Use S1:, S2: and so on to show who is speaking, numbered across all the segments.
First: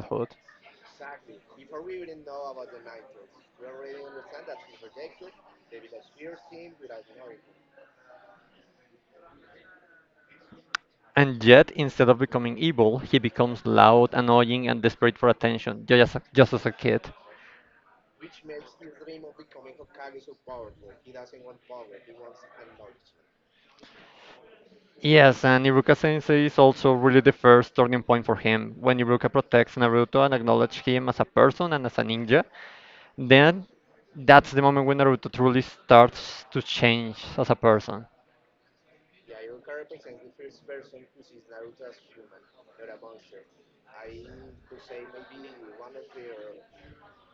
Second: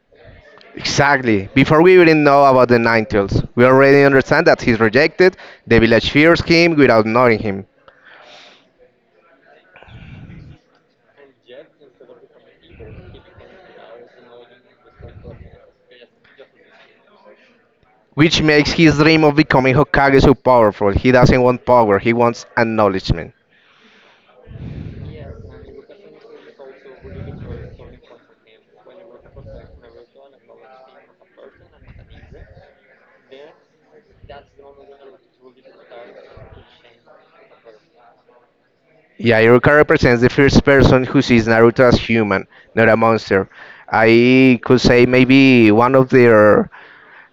S1: childhood.
S2: Exactly. Before we even know about the Nine Tails, we already understand that he's rejected, the village fears him without knowing him,
S1: And yet, instead of becoming evil, he becomes loud, annoying, and desperate for attention, just as a kid.
S2: which makes his dream of becoming Hokage so powerful. He doesn't want power, he wants acknowledgement.
S1: Yes, and Iruka Sensei is also really the first turning point for him, when Iruka protects Naruto and acknowledges him as a person and as a ninja, then that's the moment when Naruto truly starts to change as a person.
S2: Yeah, Iruka represents the first person who sees Naruto as human, not a monster. I could say maybe one of their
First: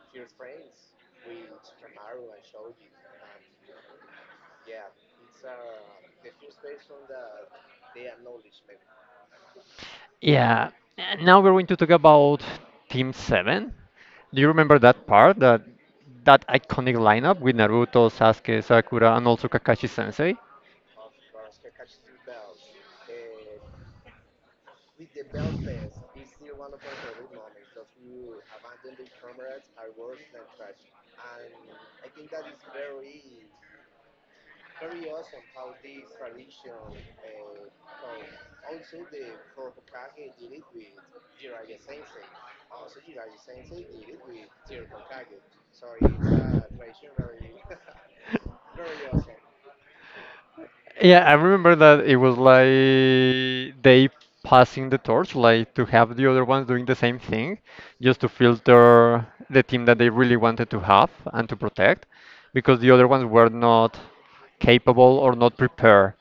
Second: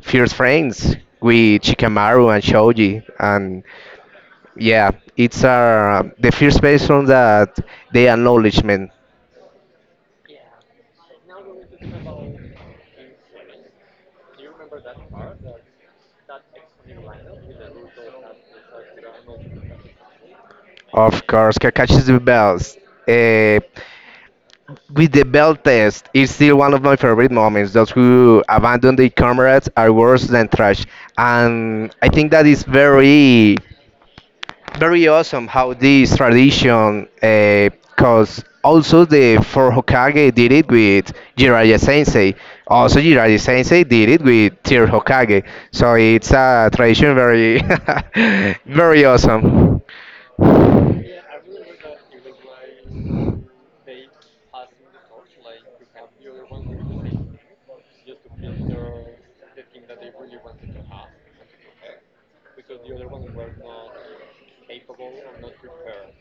S2: fierce friends with Chikamaru and Shoji, and yeah, it's the first person that the acknowledgement.
S1: Yeah, and now we're going to talk about Team 7. Do you remember that part, that iconic lineup with Naruto, Sasuke, Sakura, and also Kakashi Sensei?
S2: Of course, Kakashi is the best. Uh, with the bell test, it's still one of my favorite moments. Those who abandon their comrades are worse than trash, and I think that is very very awesome how this tradition, because also the four Hokage did it with Jiraiya Sensei. Also, Jiraiya Sensei did it with Third Hokage. So it's a tradition very, very awesome.
S1: Yeah, I remember that it was like they passing the torch, like to have the other ones doing the same thing, just to filter the team that they really wanted to have and to protect, because the other ones were not capable or not prepared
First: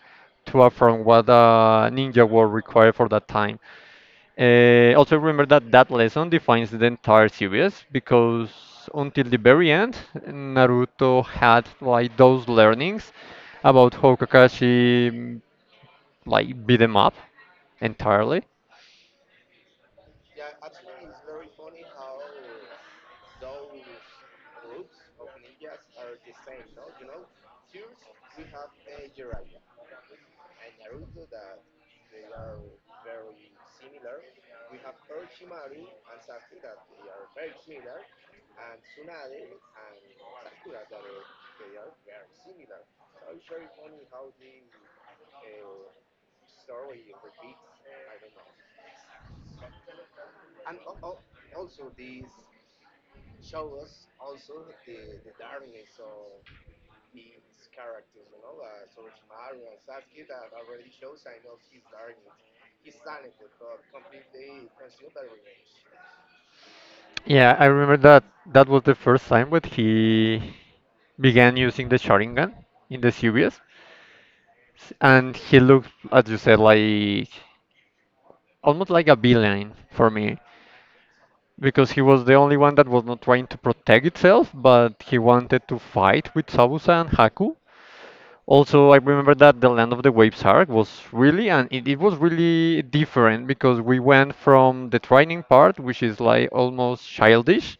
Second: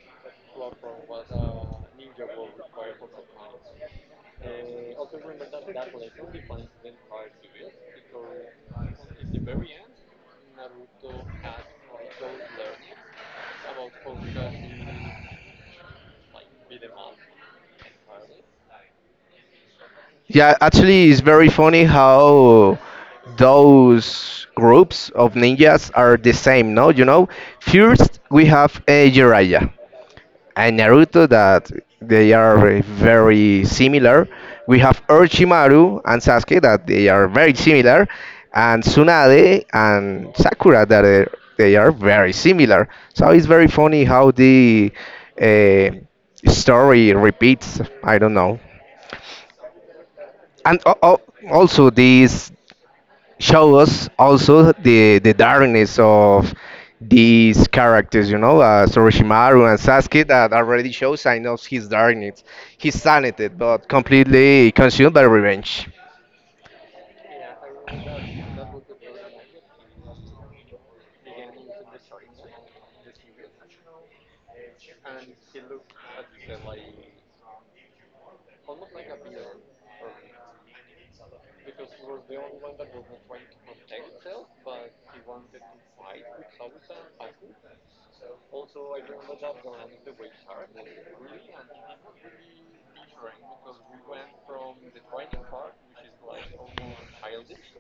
S1: to affront what the ninja war required for that time. Also remember that that lesson defines the entire series because until the very end, Naruto had like those learnings about how Kakashi like beat him up entirely.
S2: Yeah, actually, it's very funny how those groups of ninjas are the same. No, first we have Jiraiya. And Naruto that they are very very similar. We have Orochimaru and Sasuke that they are very similar, and Tsunade and Sakura that are, they are very similar. So it's very funny how the uh, story repeats. I don't know, and also this show us also the darkness of these characters, Soroshimaru and Sasuke that already show signs of his darkness, his sanity, but completely consumed by revenge.
S1: Yeah, I remember that that was the first time when he began using the Sharingan in the series, and he looked, as you said, like almost like a villain for me, because he was the only one that was not trying to protect itself, but he wanted to fight with Sabusa and Haku. Also, I remember that the Land of the Waves arc was really, and it was really different because we went from the training part, which is like almost childish,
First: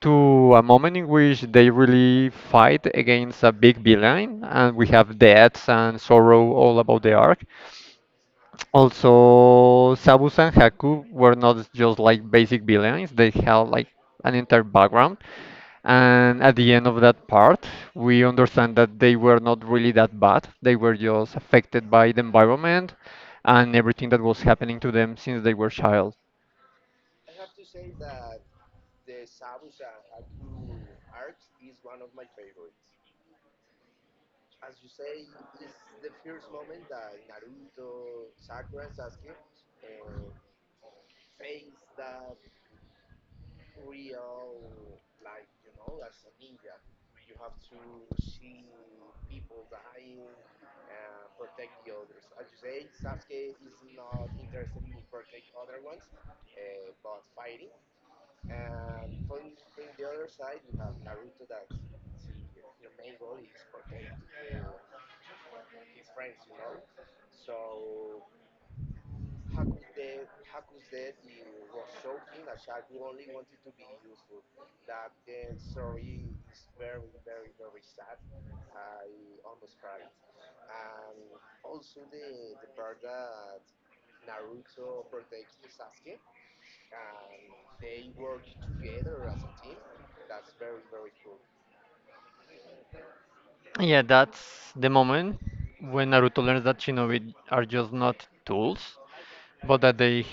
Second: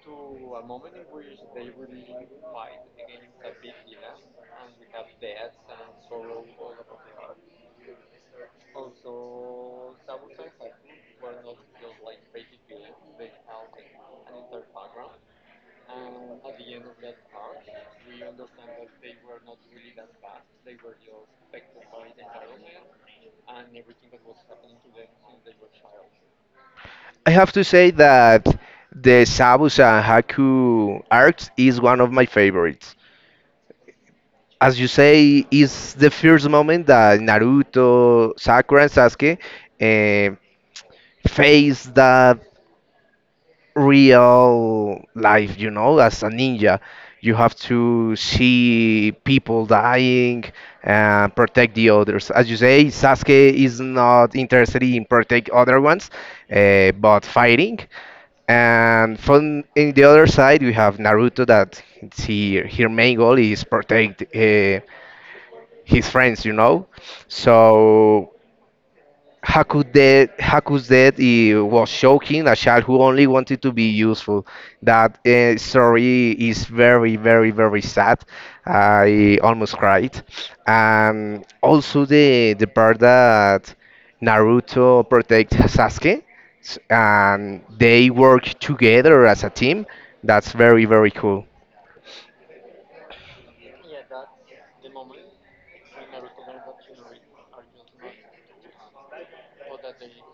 S1: to a moment in which they really fight against a big villain, and we have deaths and sorrow all about the arc. Also, Sabus and Haku were not just like basic villains, they had like an entire background. And at the end of that part, we understand that they were not really that bad. They were just affected by the environment and everything that was happening to them since they were child.
S2: I have to say that the Sabusa and Haku arcs is one of my favorites. As you say, is the first moment that Naruto, Sakura, and Sasuke eh, face that real life, as a ninja. You have to see people dying and protect the others. As you say, Sasuke is not interested in protect other ones, but fighting. And from in the other side, we have Naruto that he, her main goal is protect his friends. So Haku's death it was shocking. A child who only wanted to be useful. That story is very, very, very sad. I almost cried. Also, the part that Naruto protect Sasuke, and they work together as a team. That's very, very cool.
S1: Yeah, that's the moment when Naruto learns that shinobi are just not tools, but that they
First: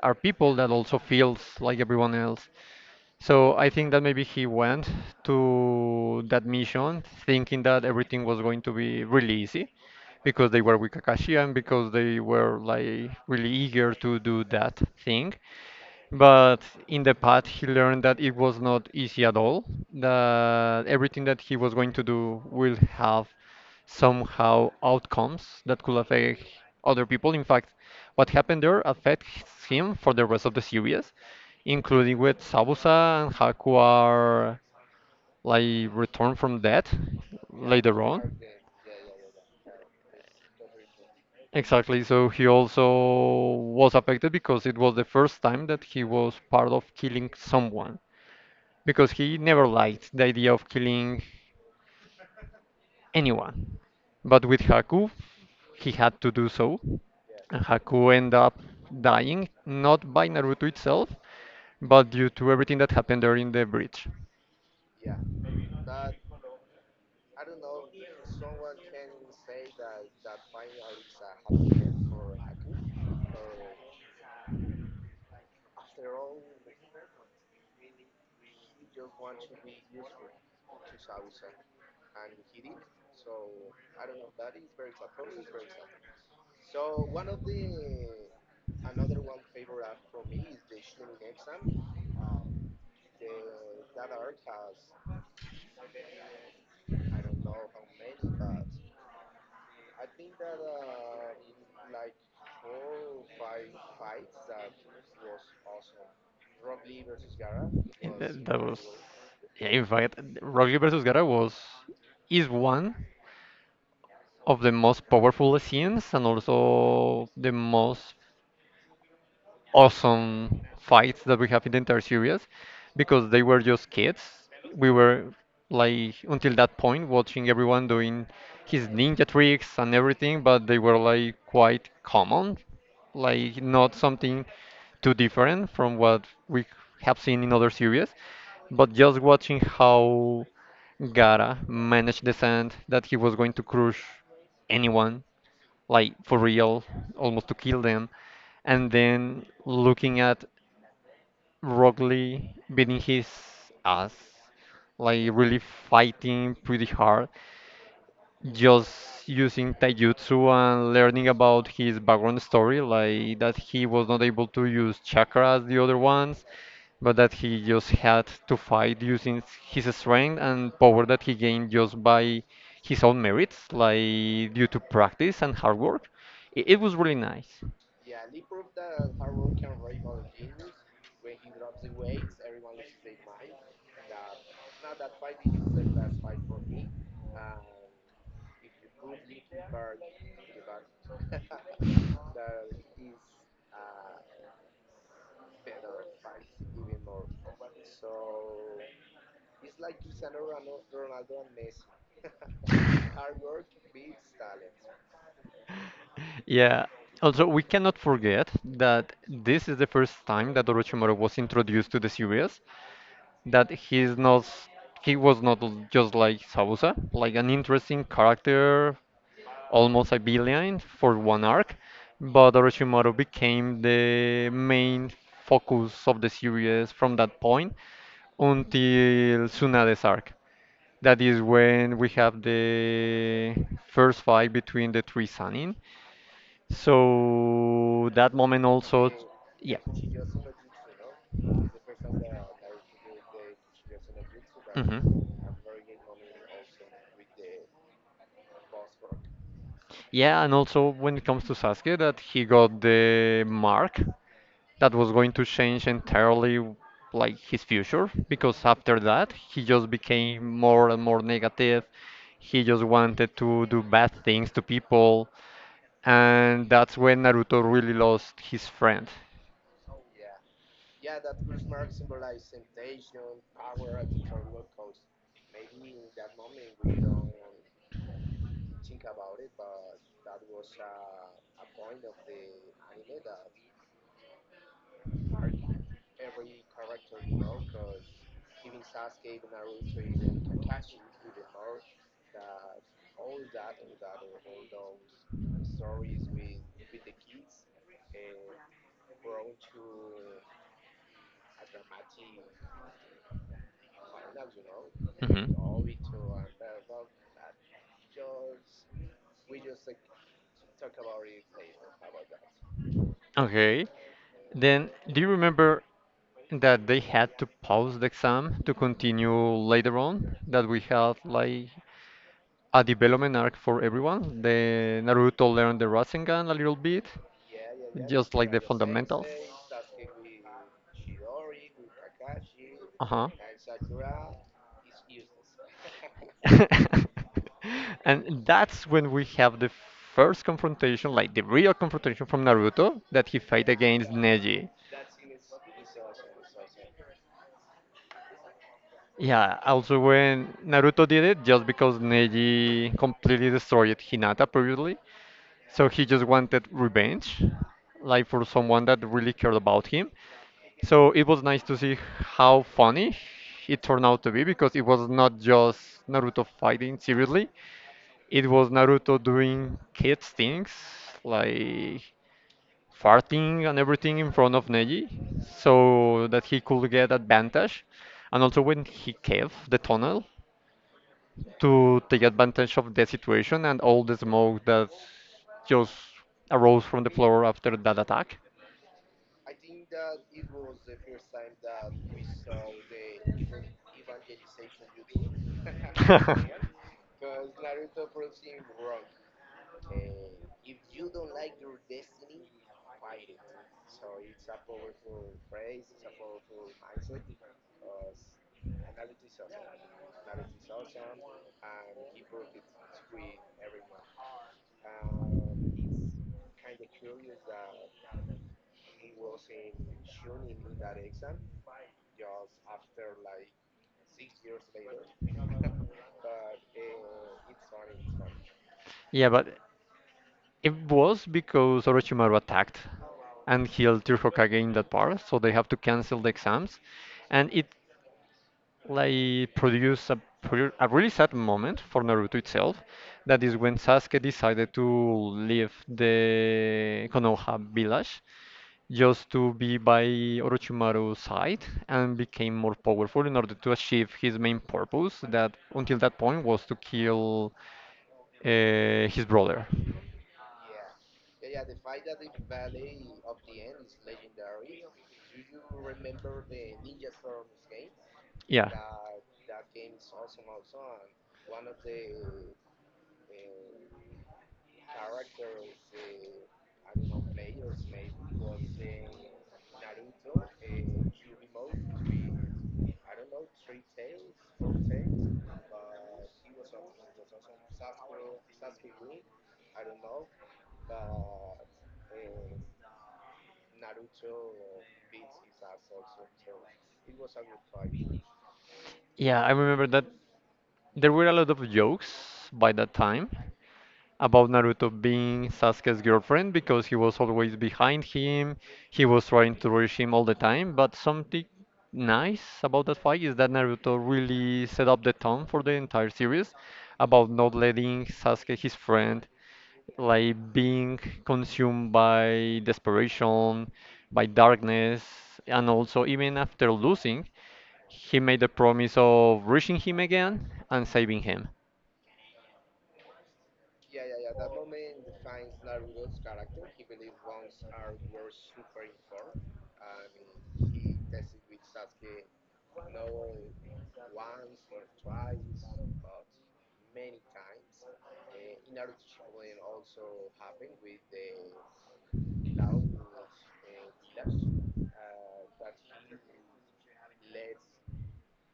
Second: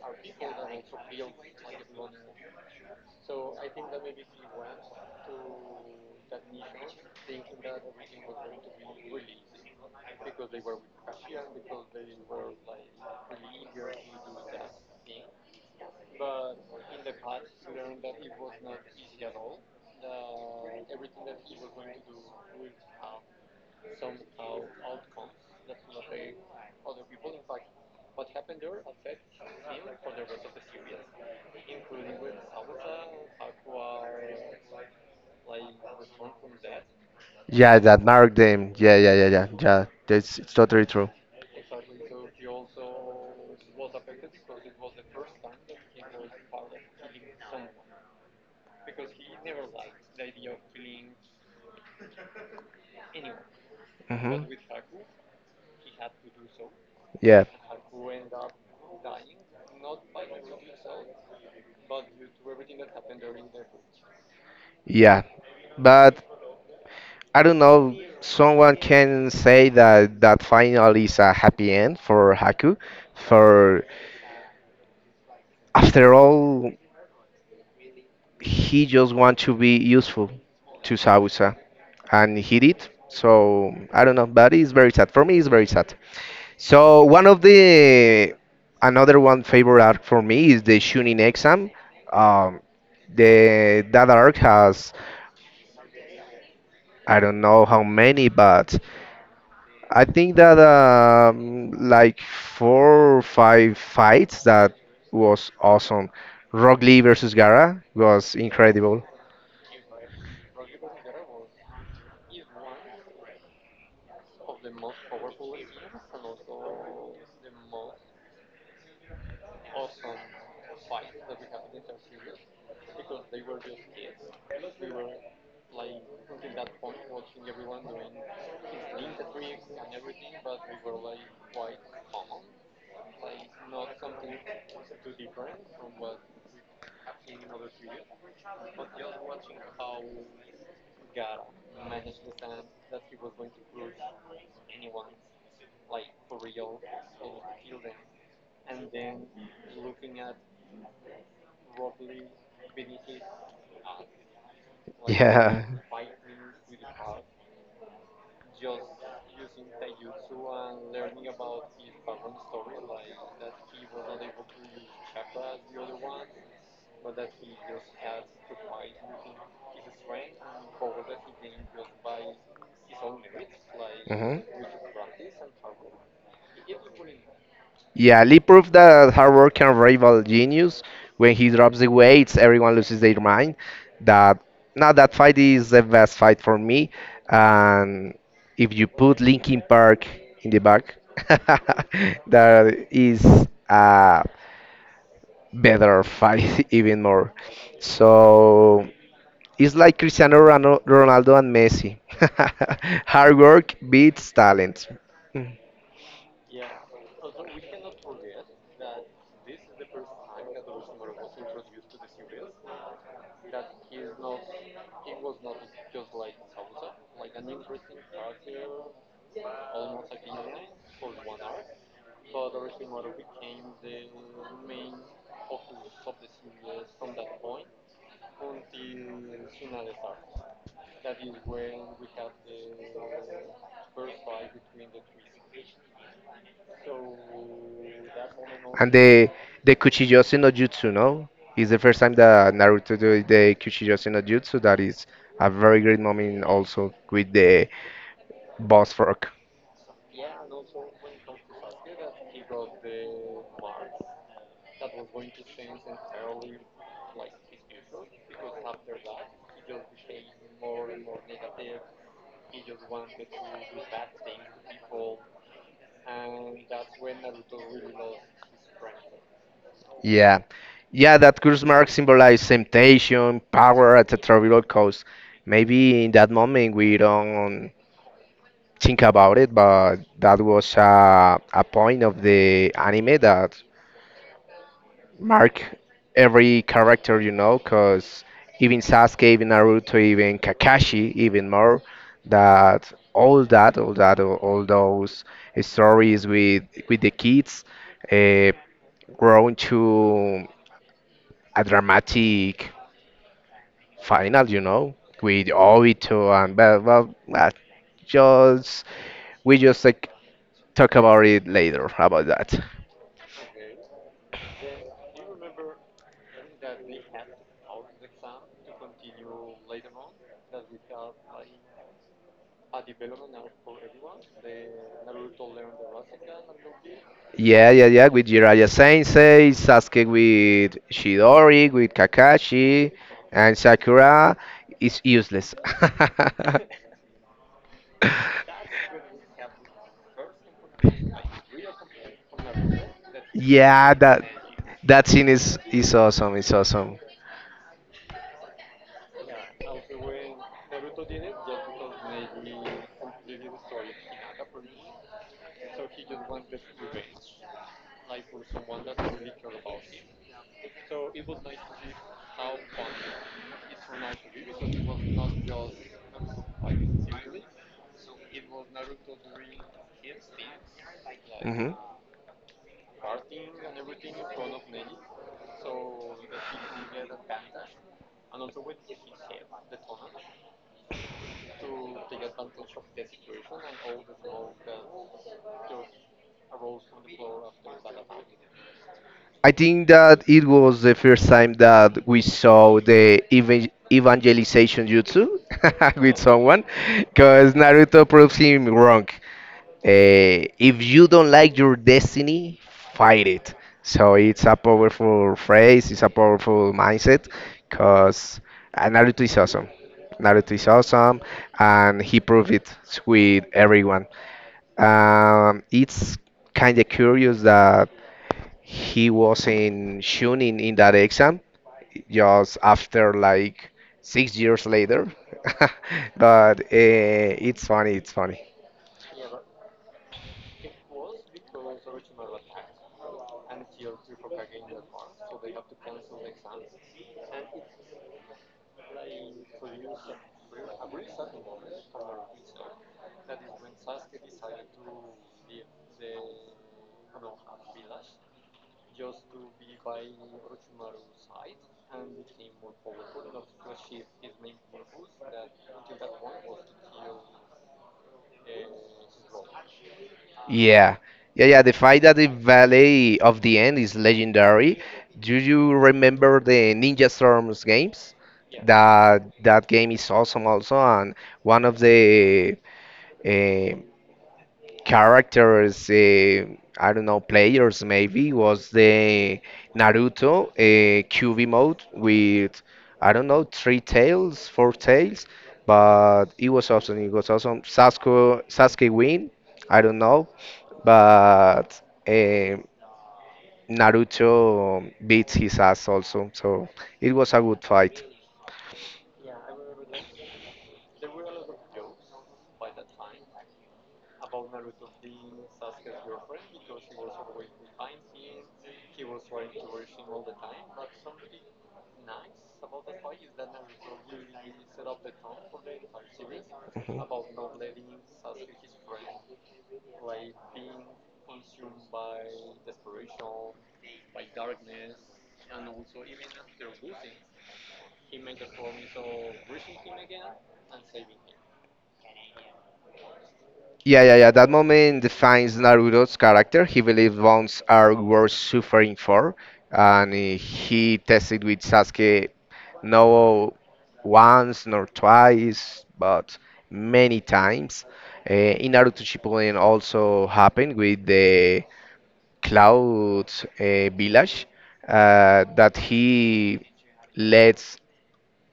S1: are people that also feels like everyone else. So I think that maybe he went to that mission thinking that everything was going to be really easy because they were with Kakashi and because they were like really eager to do that thing. But in the path, he learned that it was not easy at all, that everything that he was going to do will have somehow outcomes that could affect other people. In fact, what happened there affects him for the rest of the series, including with Sabusa and Haku are like returned from death
S2: Yeah,
S1: later
S2: that marked
S1: on.
S2: them. Yeah, yeah, yeah, yeah, yeah. That's it's totally true.
S1: Exactly. So he also was affected because it was the first time that he was part of killing someone, because he never liked the idea of killing anyone. But
S2: Mhm.
S1: with Haku, he had to do so,
S2: Yeah.
S1: and Haku ended up dying, not by Naruto itself, but due to everything that happened there in the bridge.
S2: Yeah, but I don't know. Someone can say that that final is a happy end for Haku. For after all, he just want to be useful to Sausa, and he did. So I don't know, but it's very sad. For me, it's very sad. So one of the another one favorite arc for me is the Chunin exam. Um, the that arc has I don't know how many, but I think that like four or five fights that was awesome. Rock Lee versus Gara
S1: Yeah,
S2: was
S1: That, that was,
S2: incredible.
S1: yeah, in fact, Rocky versus Gara was is one of the most powerful scenes and also the most awesome fights that we have in the entire series because they were just kids. We were like until that point watching everyone doing his ninja tricks and everything, but they were like quite common, like not something too different from what we have seen in other series. But just watching how Gara managed the sand that he was going to crush anyone like for real almost to kill them and then looking at Rock Lee beating his ass, like really
S2: Yeah.
S1: fighting pretty hard, just using taijutsu and learning about his background story, like that he was not able to use chakra as the other ones, but that he just had to fight using his strength and power that he gained just by his own merits, like
S2: Mhm.
S1: due to practice and hard work. It was really nice.
S2: Yeah, Lee proved that hard work can rival genius. When he drops the weights, everyone loses their mind. That now that fight is the best fight for me. And if you put Linkin Park in the back, that is a better fight even more. So it's like Cristiano Ronaldo and Messi. Hard work beats talent.
S1: Yeah. Also, we cannot forget that this is the first time that Orochimaru was introduced to the series, that he was not, just like Sabusa, like an interesting character, almost a villain for one arc, but Orochimaru became the main focus of the series from that point until Tsunade's arc. That is when we have the first fight between the three Sanin, so that moment
S2: And
S1: also,
S2: the
S1: yeah.
S2: Kuchijose no Jutsu, no? It's the first time that Naruto do the Kuchijose no Jutsu. That is
S1: Mhm.
S2: a very great moment also with the boss fork.
S1: Yeah, and also when it comes to Sasuke, that he got the mark that was going to change entirely like his future because after that he just became more and more negative. He just wanted to do bad things to people, and that's when Naruto really lost his friend.
S2: Yeah. Yeah, that curse mark symbolizes temptation, power at a terrible cost. Maybe in that moment we don't think about it, but that was a point of the anime that mark every character, because even Sasuke, even Naruto, even Kakashi, even more, that all those stories with the kids, uh, grown to a dramatic final, with
S1: Mhm.
S2: Obito and well, just we just like talk about it later about that.
S1: Okay. Then, do you remember that they had to pause the exam to continue later on? That we had like a development arc for everyone. The Naruto learned the Rasengan a little bit,
S2: Yeah, yeah, yeah, with
S1: just like the
S2: Jiraiya
S1: fundamentals.
S2: Sensei, Sasuke with Shidori, with Kakashi,
S1: Uh-huh.
S2: and Sakura is useless.
S1: And that's when we have the first confrontation, like the real confrontation from Naruto, that he fight
S2: Yeah,
S1: against
S2: that
S1: Neji.
S2: that scene is awesome. It's awesome.
S1: Yeah, also when Naruto did it, just because Neji completely destroyed Hinata previously, so he just wanted revenge, like for someone that really cared about him. So it was nice to see how funny it turned out to be because it was not just Naruto fighting seriously, it was Naruto doing kids things like farting and everything in front of Neji so that he could get advantage. And also when he caved the tunnel, to take advantage of the situation and all the smoke that just arose from the floor after that attack.
S2: I think that it was the first time that we saw the evangelization jutsu with yeah, someone, because Naruto proves him wrong. If you don't like your destiny, fight it. So it's a powerful phrase, it's a powerful mindset, because Naruto is awesome. Naruto is awesome, and he proved it with everyone. It's kind of curious that he was in Shunin in that exam, just after like 6 years later. But it's funny, it's funny.
S1: Yeah, but it was because Orochimaru attacked and healed their Hokage in that part, so they have to cancel the exams. And it like produce a really sad moment for Naruto itself. That is when Sasuke decided to leave the Konoha village just to be by Orochimaru's side and became more powerful in order to achieve his main purpose that until that point was to kill uh, his brother.
S2: Yeah, yeah, yeah. The fight at the Valley of the End is legendary. Do you remember the Ninja Storms games?
S1: Yeah.
S2: That game is awesome also, and one of the uh, characters, I don't know, players maybe, was the Naruto QV mode with, I don't know, three tails, four tails, but it was awesome. It was awesome. Sasuke win, I don't know, but uh, Naruto beats his ass also, so it was a good fight.
S1: Yeah, I remember that there were a lot of jokes by that time about Naruto being Sasuke's girlfriend because he was always behind him. He was trying to reach him all the time. But something nice about that fight is that Naruto really set up the tone for the entire series about not letting Sasuke, his
S2: Mhm.
S1: friend, like being consumed by desperation, by darkness, and also even after losing, he made the promise of reaching him again and saving him.
S2: Yeah, yeah, yeah. That moment defines Naruto's character. He believes bonds are worth suffering for, and he tested with Sasuke no once nor twice, but many times. In Naruto Shippuden also happened with the Cloud Village that he lets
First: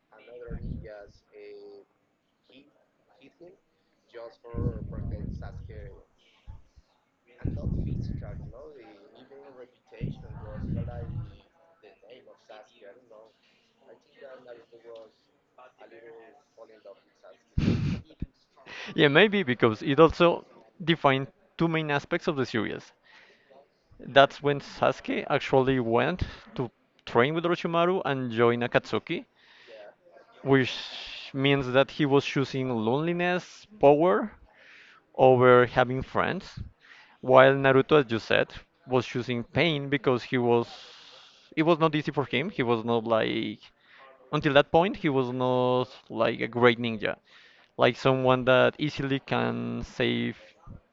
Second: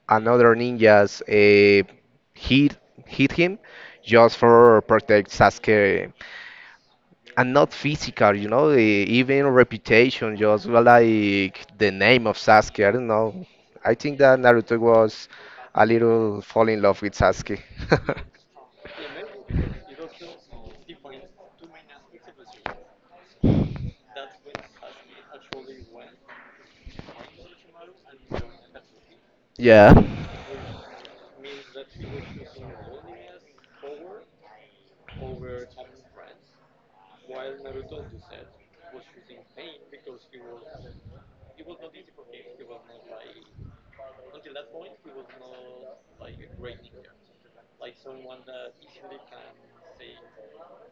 S2: another ninjas hit hit him just for protect Sasuke and not physical, even reputation, just like the name of Sasuke. I don't know. I think that Naruto was a little fall in love with Sasuke.
S1: Yeah, maybe because it also defined two main aspects of the series. That's when Sasuke actually went to train with Orochimaru and join Akatsuki,
S2: Yeah.
S1: which means that he was choosing loneliness, power, over having friends, while Naruto, as you said, was choosing pain because he was it was not easy for him. He was not like until that point he was not like a great ninja, like someone that easily can save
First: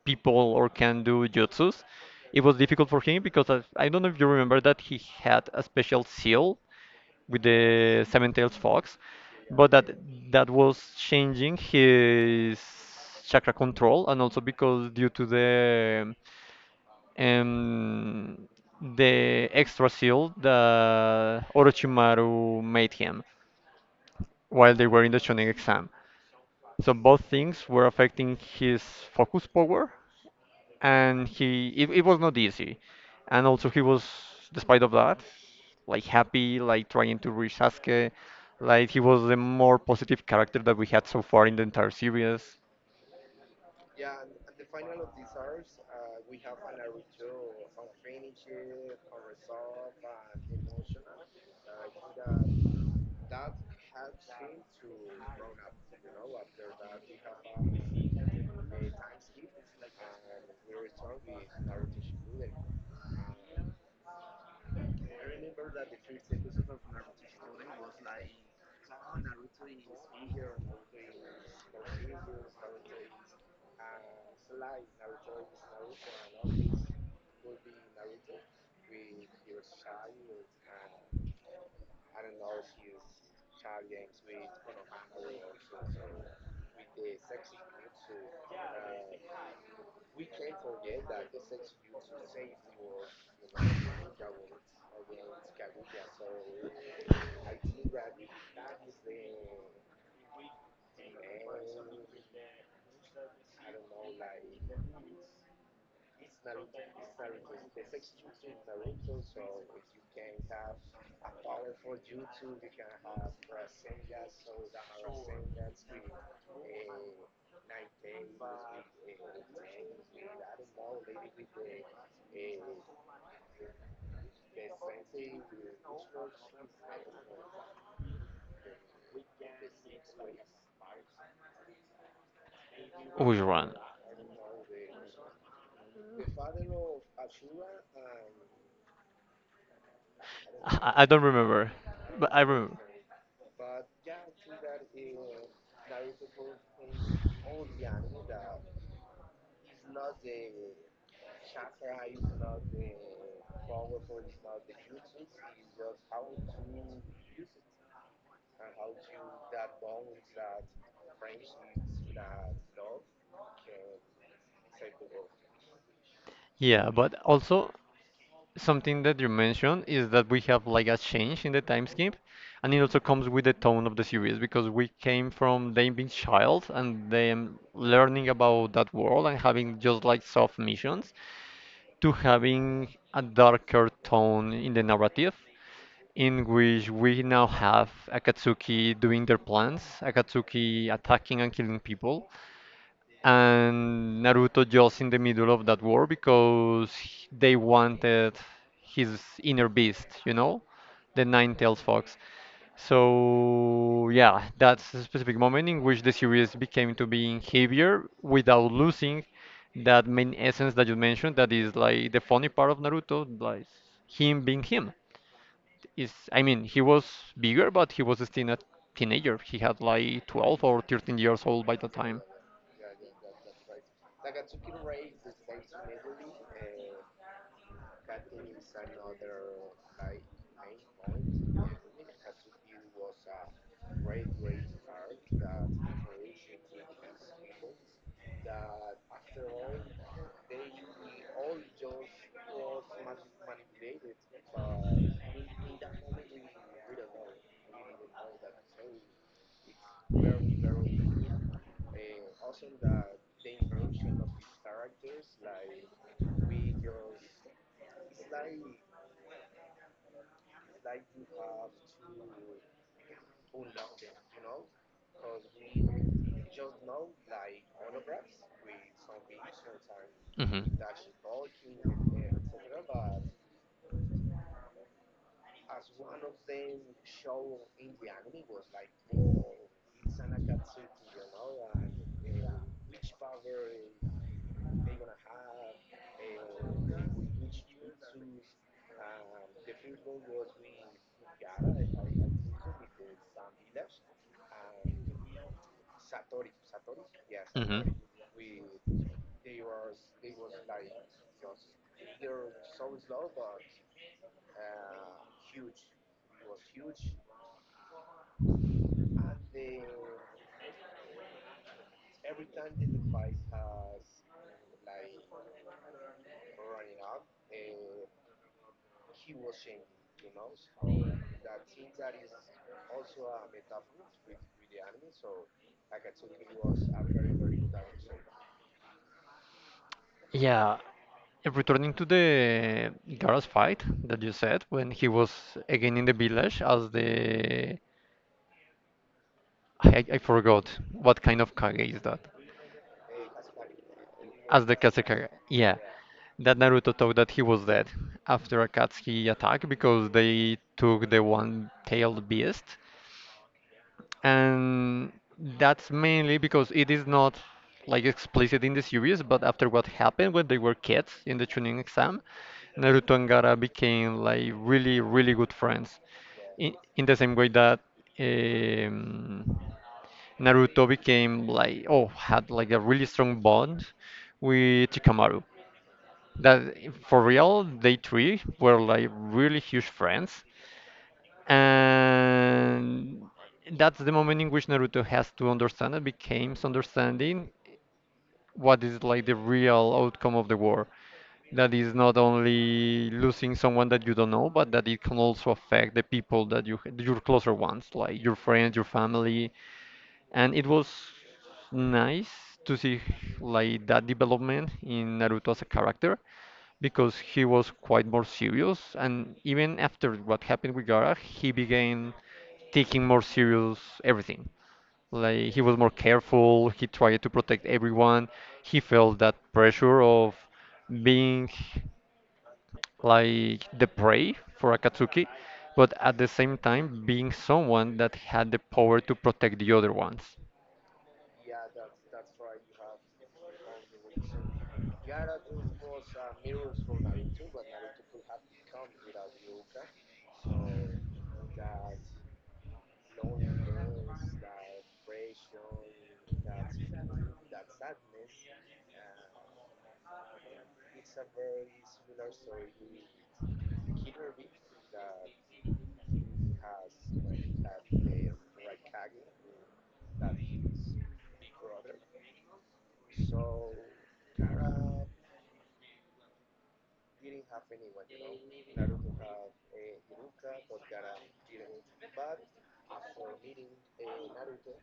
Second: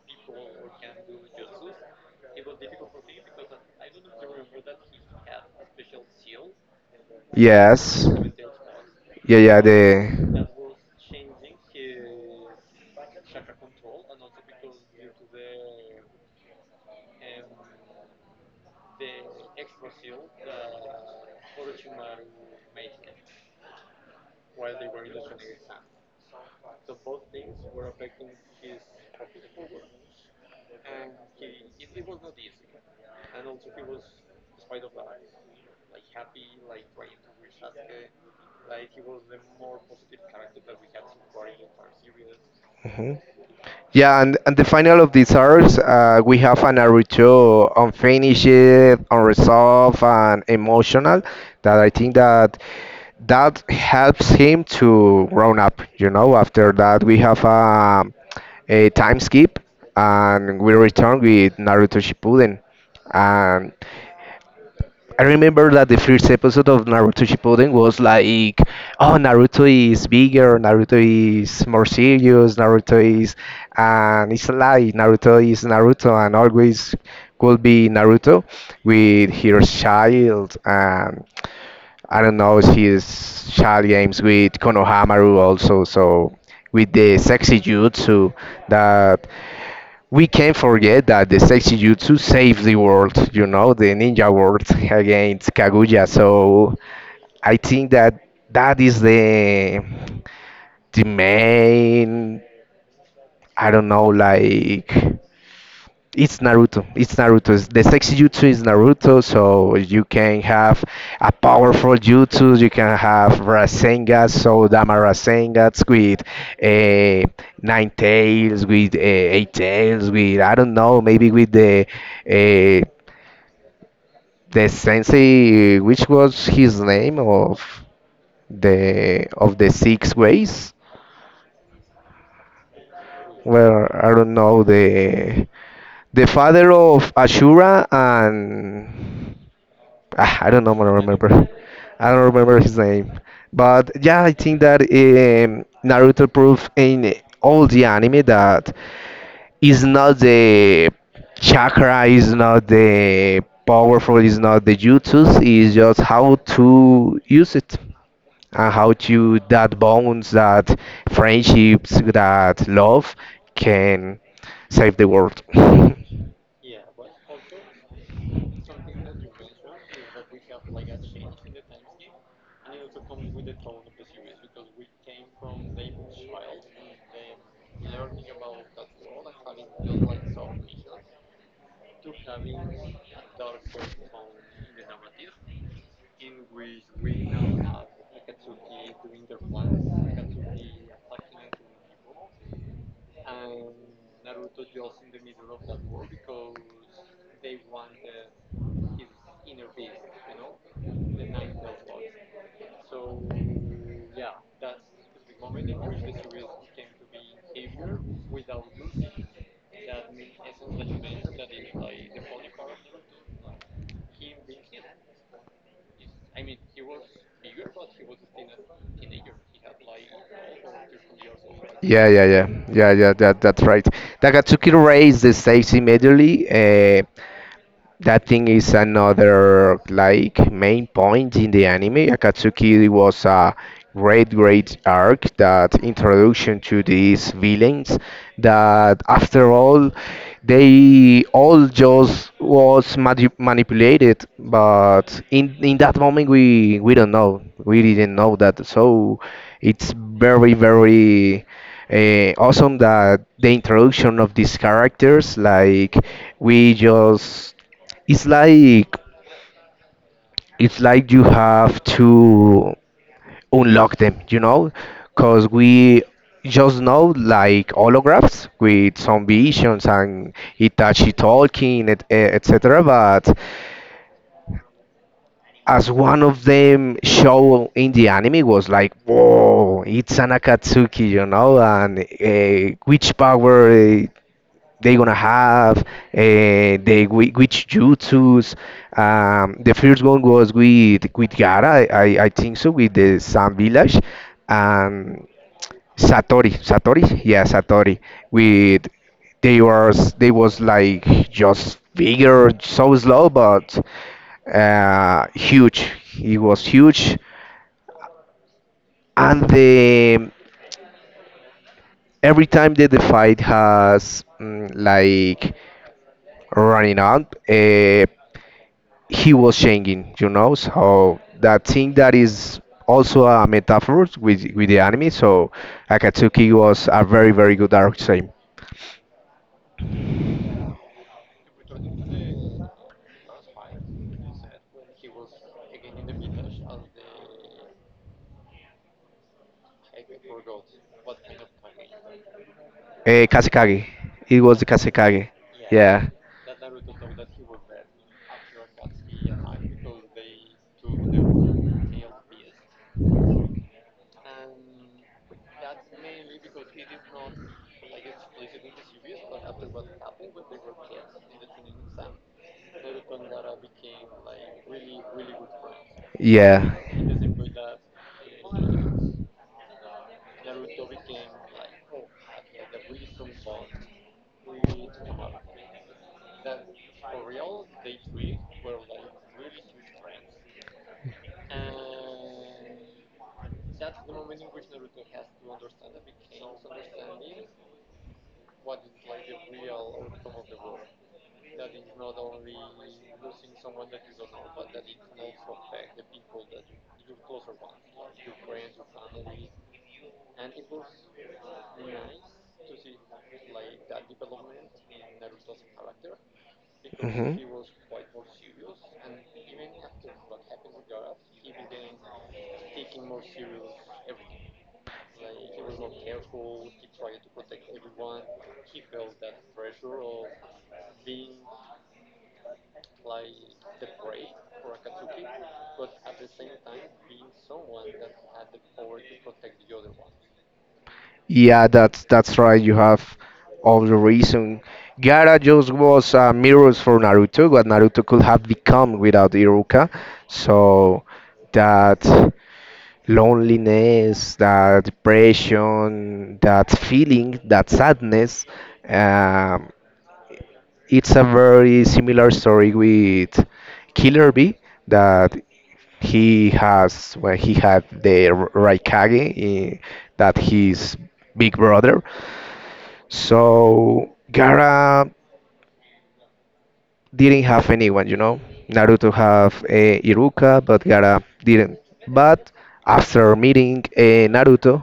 S1: people or can do jutsus. It was difficult for him because I don't know if you remember that he had a special seal with the
S2: Yes.
S1: seven tails fox,
S2: Yeah, yeah,
S1: but that
S2: the.
S1: that was changing his chakra control and also because due to um, the extra seal that Orochimaru made him while they were in the Shonen exam. So both things were affecting his focus power, and he it was not easy. And also he was, despite of that, like happy, like trying to reach Sasuke, like he was the more positive character that we had so far in the entire series.
S2: Mhm. Yeah, and the final of these hours, we have an Naruto unfinished, unresolved, and emotional that I think that that helps him to grown up. You know, after that we have a time skip, and we return with Naruto Shippuden, and I remember that the first episode of Naruto Shippuden was like, oh, Naruto is bigger, Naruto is more serious, Naruto is, and it's like Naruto is Naruto and always will be Naruto with his child and I don't know his child games with Konohamaru also. So with the sexy jutsu that we can't forget that the sexy jutsu saved the world, the ninja world against Kaguya. So I think that that is the main, I don't know, like it's Naruto. It's Naruto. The sexy jutsu is Naruto, so you can have a powerful jutsu. You can have Rasengan, so Dama Rasengans with uh, nine tails, with eight tails, with I don't know, maybe with the uh, the sensei, which was his name of the six ways.
S1: Which one?
S2: Well, I don't know the father of Ashura and. Ah, I don't know, I
S1: I,
S2: don't
S1: I don't
S2: remember.
S1: remember,
S2: I don't
S1: but I
S2: remember his
S1: remember.
S2: name. But yeah, I think that Naruto proved in all the anime that is not the chakra, is not the powerful, is not the jutsus, is just how to use it and how to that bonds, that friendships, that love can save the world.
S1: Yeah, but also something that you mentioned is that we have like a change in the time scheme, and it also comes with the tone of the series because we came from them being child and them learning about that world and having just like soft missions to having a darker tone in the narrative, in which we now have Akatsuki doing their plans, Akatsuki attacking and killing people, and Naruto just in the middle of that war because they wanted his inner beast, you know, the nine-tailed fox. So yeah, that's a specific moment in which the series became to being heavier without losing that main essence that you mentioned. That is like the funny part of Naruto, like him being him. Is I mean, he was bigger, but he was still a teenager. He had like 12 or 13 years old by the
S2: Yeah,
S1: time.
S2: yeah, yeah, yeah, yeah. That's right. Takatsuki raised the stakes immediately. That thing is another like main point in the anime. Akatsuki was a great, great arc, that introduction to these villains that after all they all just was manipulated, but in that moment we don't know, we didn't know that, so it's very very awesome that the introduction of these characters, like, we just, it's like it's like you have to unlock them, because we just know like holographs with some visions and
S1: hmm
S2: Itachi talking etc, but as one of them show in the anime was like, whoa, it's an Akatsuki, and which power they gonna have, the which jutsus. The first one was with Gara, I think so, with the Sun Village, and Satori, yeah,
S1: Satori.
S2: Satori. With they was like just bigger, so slow, but huge. He was huge, and the every time that the fight has like running out. He was changing. So that thing that is also a metaphor with the anime. So Akatsuki was a very very good archetype.
S1: Yeah, and returning to the Garas fight that you said when he was again in the village as the I forgot what kind of Kage is that?
S2: Kasekage, it was the
S1: As the Kazekage.
S2: Kasekage.
S1: Yeah,
S2: Yeah.
S1: that Naruto thought that he was dead after Akatsuki attack because they took the one-tailed beast. And that's mainly because it is not like explicit in the series, but after what happened when they were kids in the Chunin exam, Naruto and Gaara became like really, really good friends.
S2: Yeah.
S1: In the same way that um, Naruto became like, oh, had like a really strong bond with Chikamaru. That for real, they three were like really huge friends, and that's the moment in which Naruto has to understand and becomes understanding what is like the real outcome of the war. That is not only losing someone that you don't know, but that it can also affect the people that you your closer ones, like your friends, your family, and it was nice to see like that development in Naruto as a character because
S2: Hmm.
S1: he was quite more serious. And even after what happened with Gara, he began taking more serious everything. Like he was more careful. He tried to protect everyone. He felt that pressure of being like the prey for Akatsuki, but at the same time being someone that had the power to protect the other ones.
S2: Yeah, that's right. You have all the reason. Gaara just was mirrors for Naruto, what Naruto could have become without Iruka. So that loneliness, that depression, that feeling, that sadness, um, it's a very similar story with Killer B that he has when he had the Raikage in, that his big brother. So Gara didn't have anyone. Naruto have Iruka, but Gara didn't. But after meeting Naruto,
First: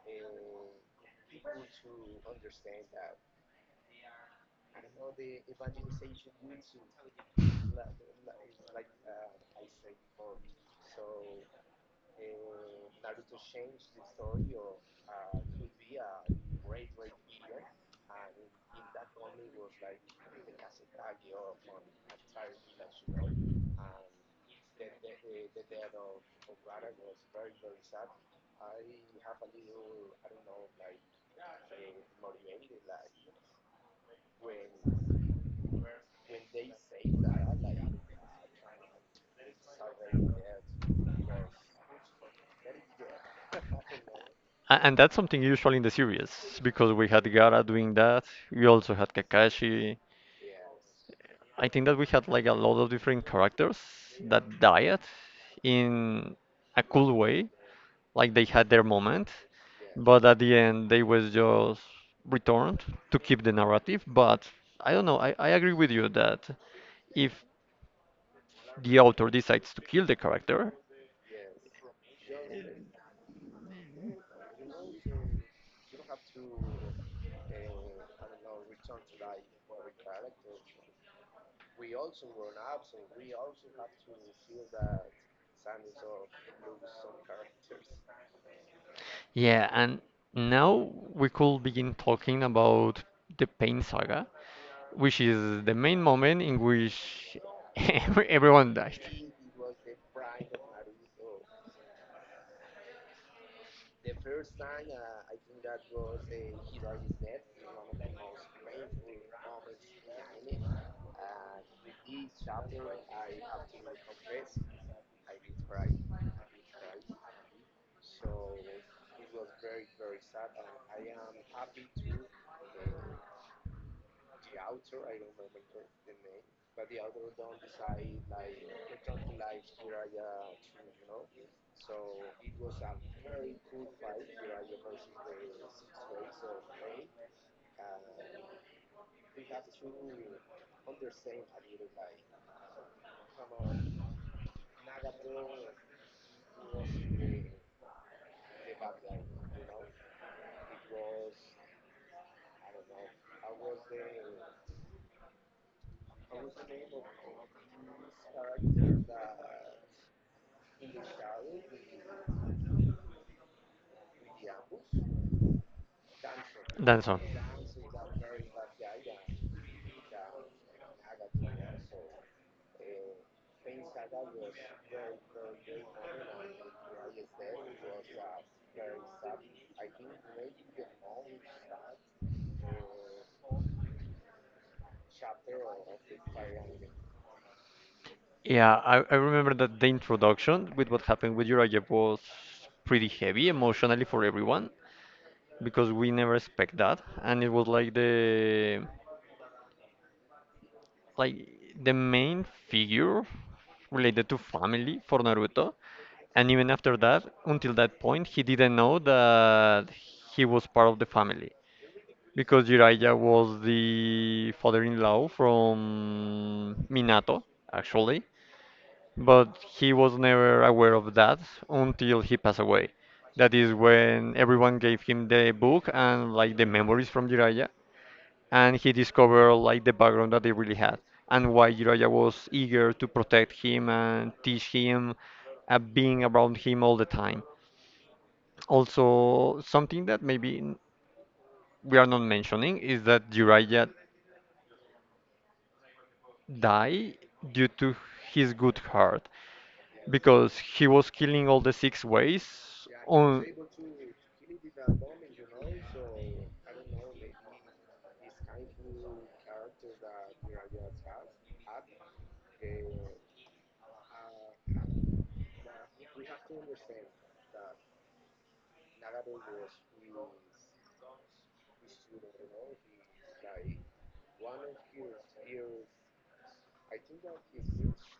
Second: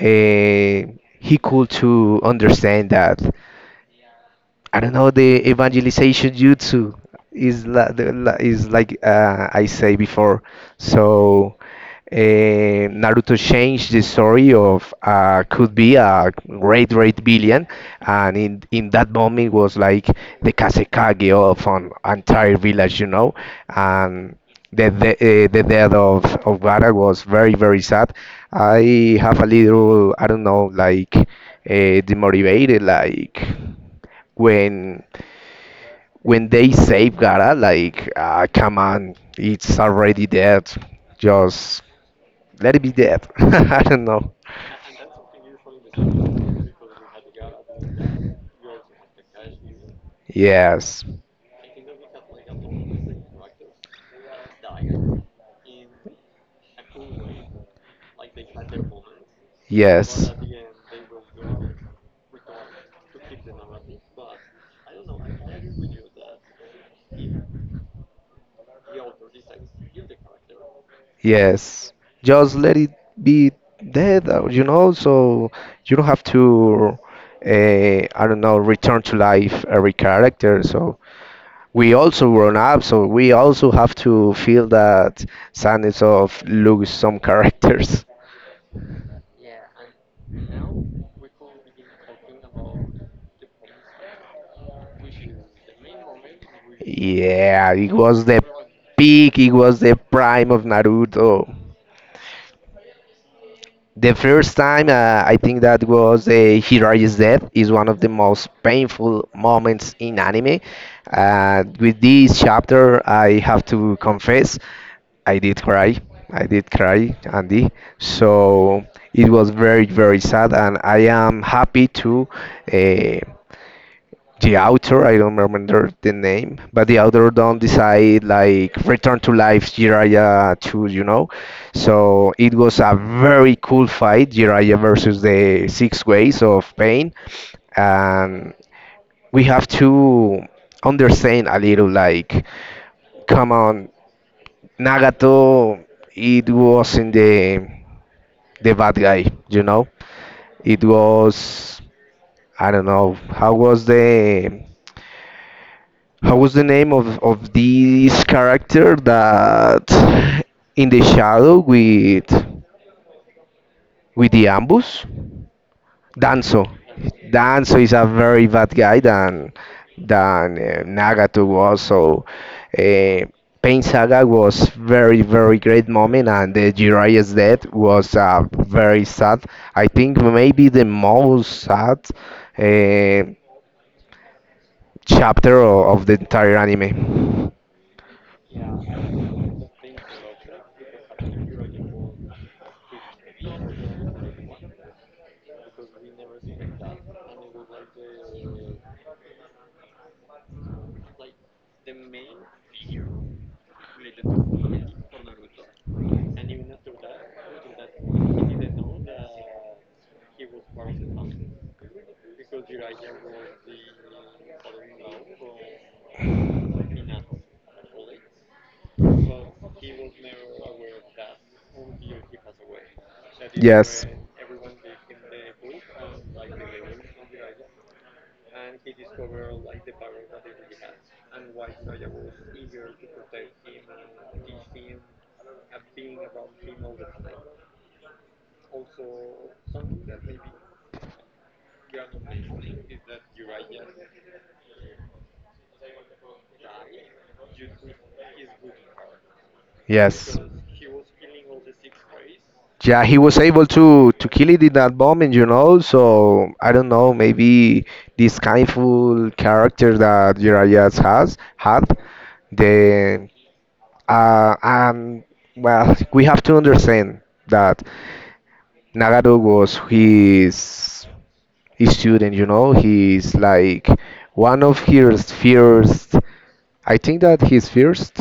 S2: uh, he could to understand that I don't know the evangelization jutsu is la, the, la, is like I say before. So Naruto changed the story of could be a great billion, and in that moment was like the Kasekage of an entire village, you know, and the death of Gara was very sad. I have a little I don't know like demotivated like when when they save Gara, like, ah, come on, it's already dead. Just let it be dead. I don't know.
S1: And that's something usual in the series because we had Gara doing that. We also had Kakashi.
S2: Yes,
S1: I think that we had like a lot of different characters that died in a cool way, like they had their moment, but
S2: yes,
S1: at the end they was just returned to keep the narrative. But I don't know, I agree with you that if the author decides to kill the character.
S2: yes. Just let it be dead, you know, so you don't have to, I don't know, return to life every character. So we also grown up, so we also have to feel that sadness of lose some characters.
S1: Yeah, and now we could begin talking about the Pain Saga, which is the main moment in which
S2: Yeah, it was the
S1: everyone died.
S2: peak, it was the prime of Naruto. The first time I think that was Hirai's death is one of the most painful moments in anime. With this chapter, I have to confess, I did cry. I did cry, Andy. So it was very, very sad, and I am happy to. Uh, the author I don't remember the name, but the author don't decide like return to life jiraiya too, you know. So it was a very cool fight, jiraiya versus the six ways of pain, and we have to understand a little like, come on, nagato, it wasn't the bad guy, you know. It was, I don't know, how was the how was the name of this character that in the shadow with the ambush? Danzo.
S1: That's all.
S2: Danzo is a very bad guy than Nagato was. Uh, Pain Saga was very great moment, and the Jiraiya's death was very sad. I think maybe the most sad uh, chapter of the entire anime.
S1: Yeah, I remember that the introduction with what happened with Uriah was pretty heavy emotionally for everyone because we never expect that, and it was like the main figure related to family for Naruto, and even after that, until that point, he didn't know that he was part of the family because Jiraiya was the father-in-law from Minato, actually, but he was never aware of that until he passed away. That is
S2: Yes.
S1: when everyone gave him the book and like the memories from Jiraiya, and he discovered like the background that they really had and why Jiraiya was eager to protect him and teach him, being around him all the time. Also, something that maybe we are not mentioning is that Jiraiya died due to his good heart,
S2: Yes.
S1: because he was killing all the six ways
S2: Yeah, he was
S1: on.
S2: able to kill it in that moment, you know. So I don't know, maybe this kindful character that Jiraiya has had, the and well, we have to understand that Nagato was his student, you know, he's like one of his first, I think that his first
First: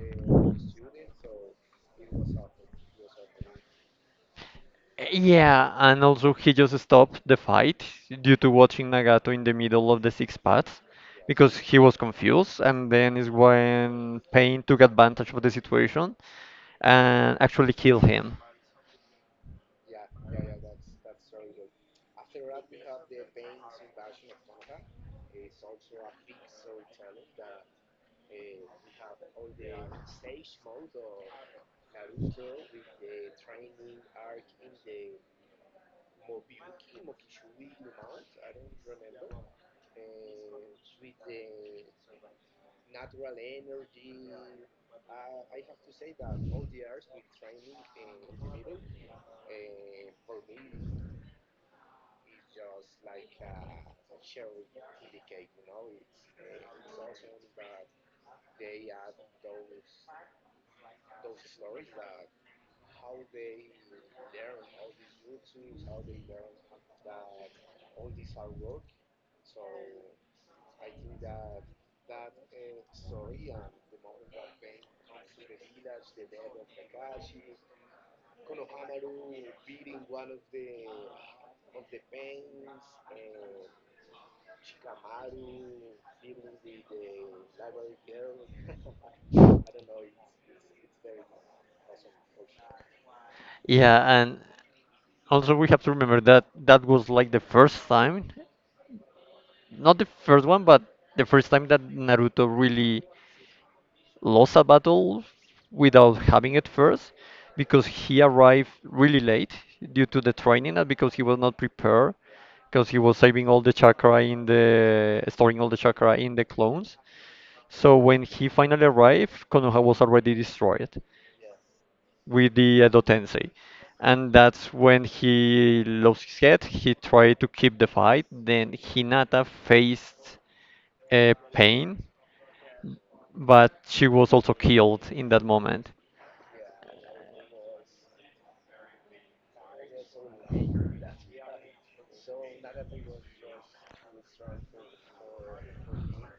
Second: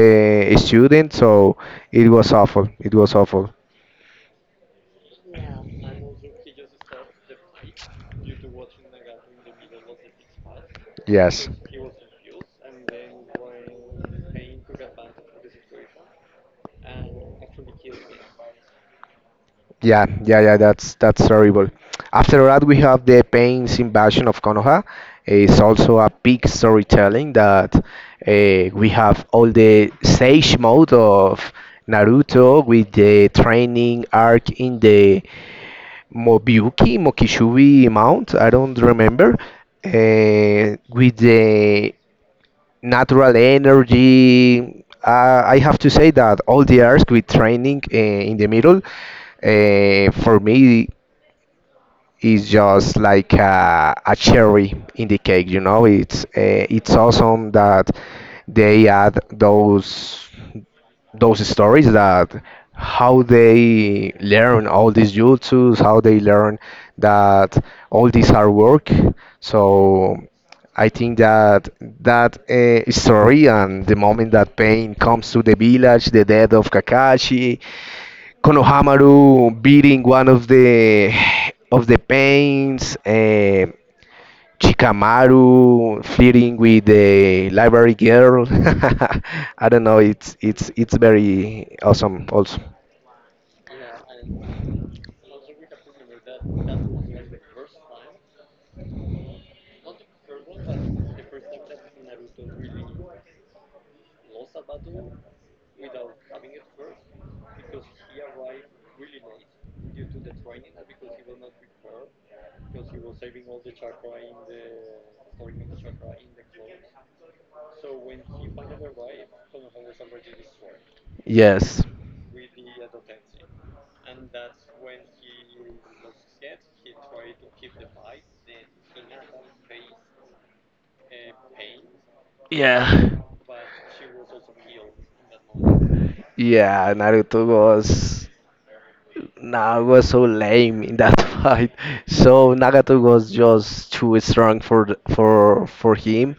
S2: student, so it was awful. It was awful.
S1: Yeah, and also he just stopped the fight due to watching Nagato in the middle of the six paths
S2: Yes.
S1: because he was confused, and then is when Pain took advantage of the situation and actually killed him.
S2: Yeah, yeah, yeah, that's terrible. After that, we have the Pain's Invasion of Konoha. It's also a big storytelling that we have all the sage mode of Naruto with the training arc in the Mobyuki, Mokishui Mount, I don't remember, with the natural energy. I have to say that all the arts with training in the middle, for me, is just like a cherry in the cake. You know, it's awesome that they add those stories that how they learn all these jutsus, how they learn that all this hard work. So I think that story and the moment that pain comes to the village, the death of Kakashi, Konohamaru beating one of the pains. Chikamaru flirting with the library girl. I don't know. It's very awesome. Also,
S1: Yeah, and also we have to remember that that was like the first time, not the first one, but the first time that Naruto really lost a battle without having it first because he arrived really late due to the training and because he was not prepared because he was saving all the chakra in the storing all the chakra in the clones. So when he finally arrived, Konoha was already destroyed
S2: yes,
S1: with the Edo Tensei. And that's when he lost his head. He tried to keep the fight. Then Hinata faced Pain, but she was also killed in that moment.
S2: yeah. Naruto was. Nah, it was so lame in that fight. So Nagato was just too strong for for him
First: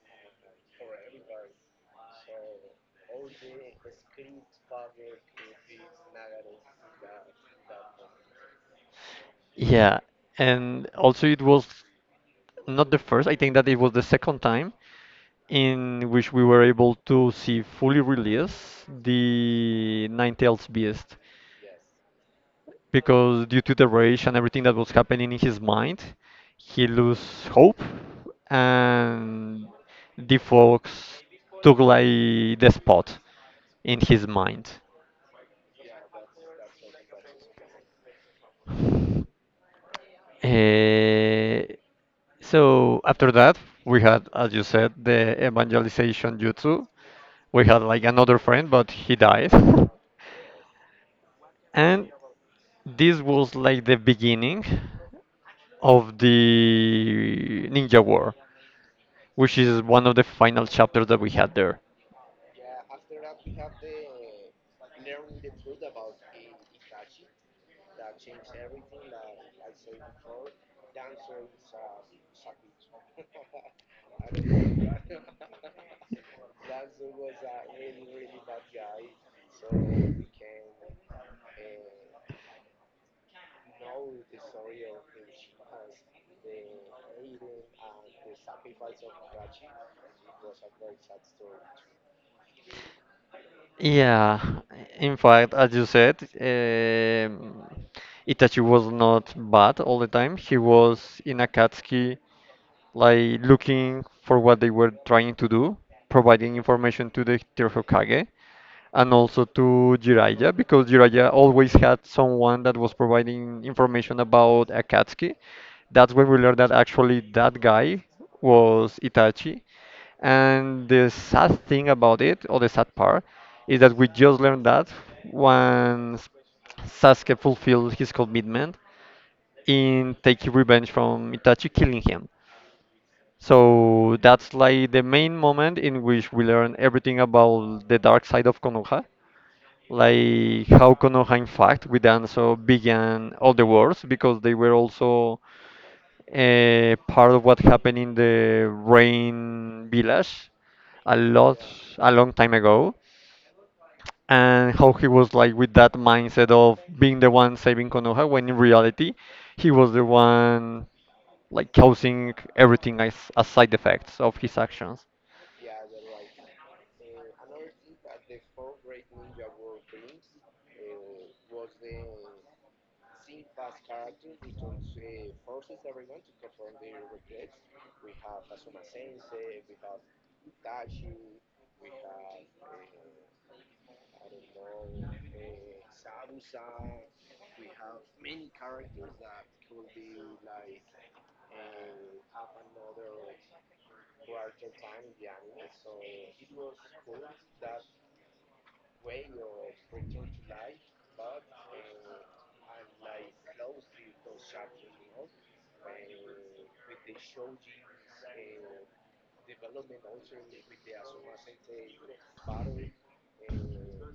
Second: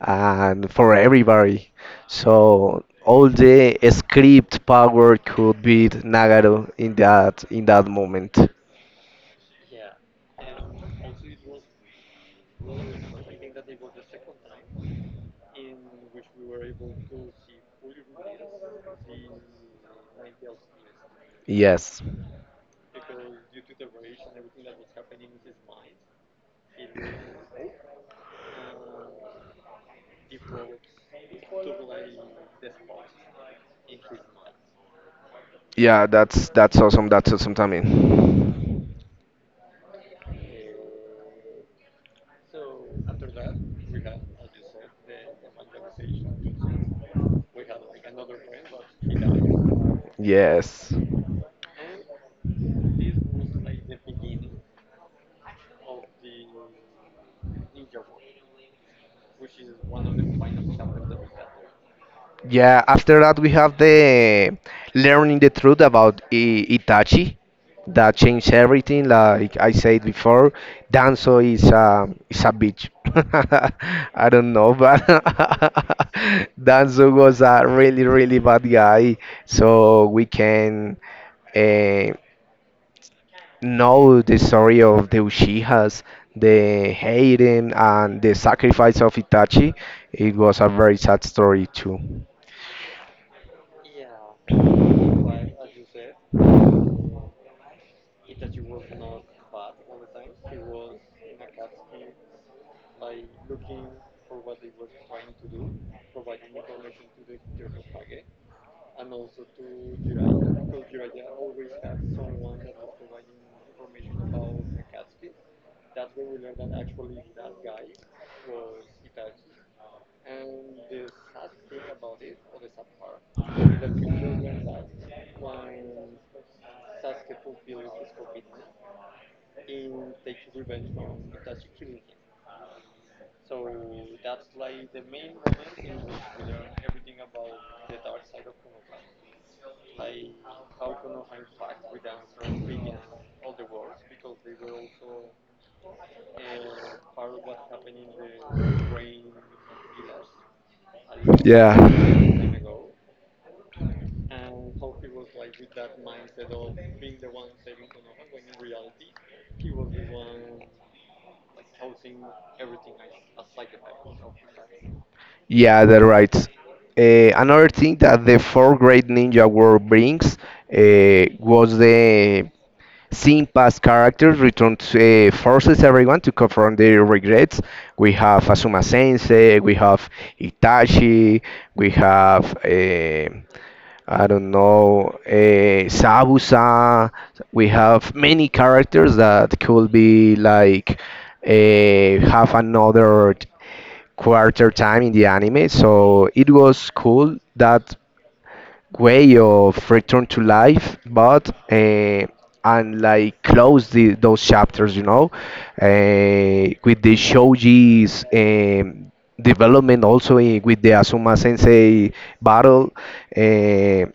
S2: and for everybody. So all the script power could beat Nagato in that moment.
S1: Yeah, and also it was not the first, I think that it was the second time in which we were able to see fully release the Ninetales Beast
S2: Yes.
S1: because due to the rage and everything that was happening in his mind, he lose hope and the fox took like the spot in his mind.
S2: Yeah, that's awesome. That's awesome, Tammy.
S1: Eh, so after that, we had, as you said, the evangelization jutsu, we had like another friend, but he died.
S2: Yes.
S1: And this was like the beginning of the Ninja War, which is one of the final chapters that we had there.
S2: Yeah, after that we have the learning the truth about I Itachi. That changed everything. Like I said before, Danzo is a bitch. I don't know, but Danzo was a really bad guy. So we can uh, know the story of the Uchihas, the hating and the sacrifice of Itachi. It was a very sad story too.
S1: Yeah, in fact, as you said, Itachi was not bad all the time. He was in Akatsuki, like looking for what they were trying to do, providing information to the third Hokage, and also to Jiraiya because Jiraiya always had someone that was providing information about Akatsuki. That's when we learned that actually that guy was Itachi. And the sad thing about it, or the sad part, is that we just learned that once Sasuke fulfilled his commitment in taking revenge from Itachi killing him. So that's like the main moment in which we learn everything about the dark side of Konoha, like how Konoha in fact with Danzo began all the wars because they were also part of what happened in the rain village a lot
S2: Yeah.
S1: a long time ago, and how he was like with that mindset of being the one saving Konoha when in reality he was the one like causing everything as side effects of his actions.
S2: Yeah, that's right. Another thing that the fourth grade ninja war brings was the seeing past characters return to, forces everyone to confront their regrets. We have Asuma Sensei, we have Itachi, we have I don't know Sabusa. We have many characters that could be like have another quarter time in the anime. So it was cool that way of return to life, but and like close the, those chapters, you know, with the Shoji's development, also with the Asuma Sensei battle. Uh,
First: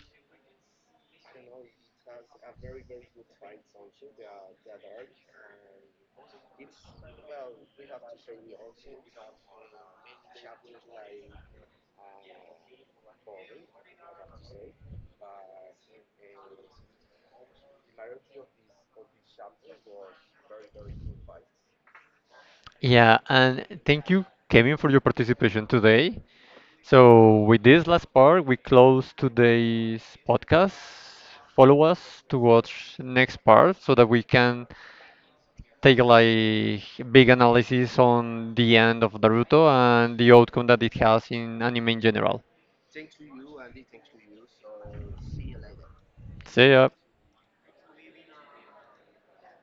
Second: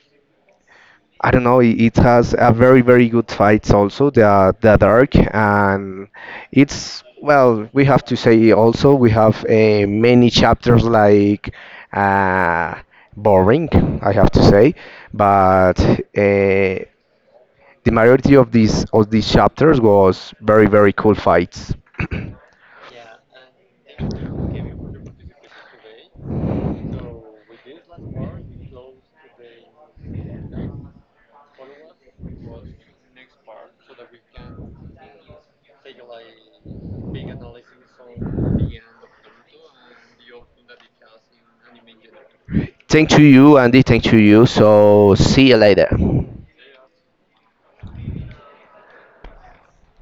S2: I don't know. It has a very good fights also. The dark and it's well. We have to say also we have many chapters like uh, boring. I have to say, but the majority of these chapters was very cool fights.
S1: Yeah, and thank you, Kevin, for your participation today. So with this last part, we close today's podcast. Follow us to watch next part so that we can take like big analysis on the end of Naruto and the outcome that it has in anime in general.
S2: Thank to you, Andy. Thank to you. So see you later.
S1: See ya.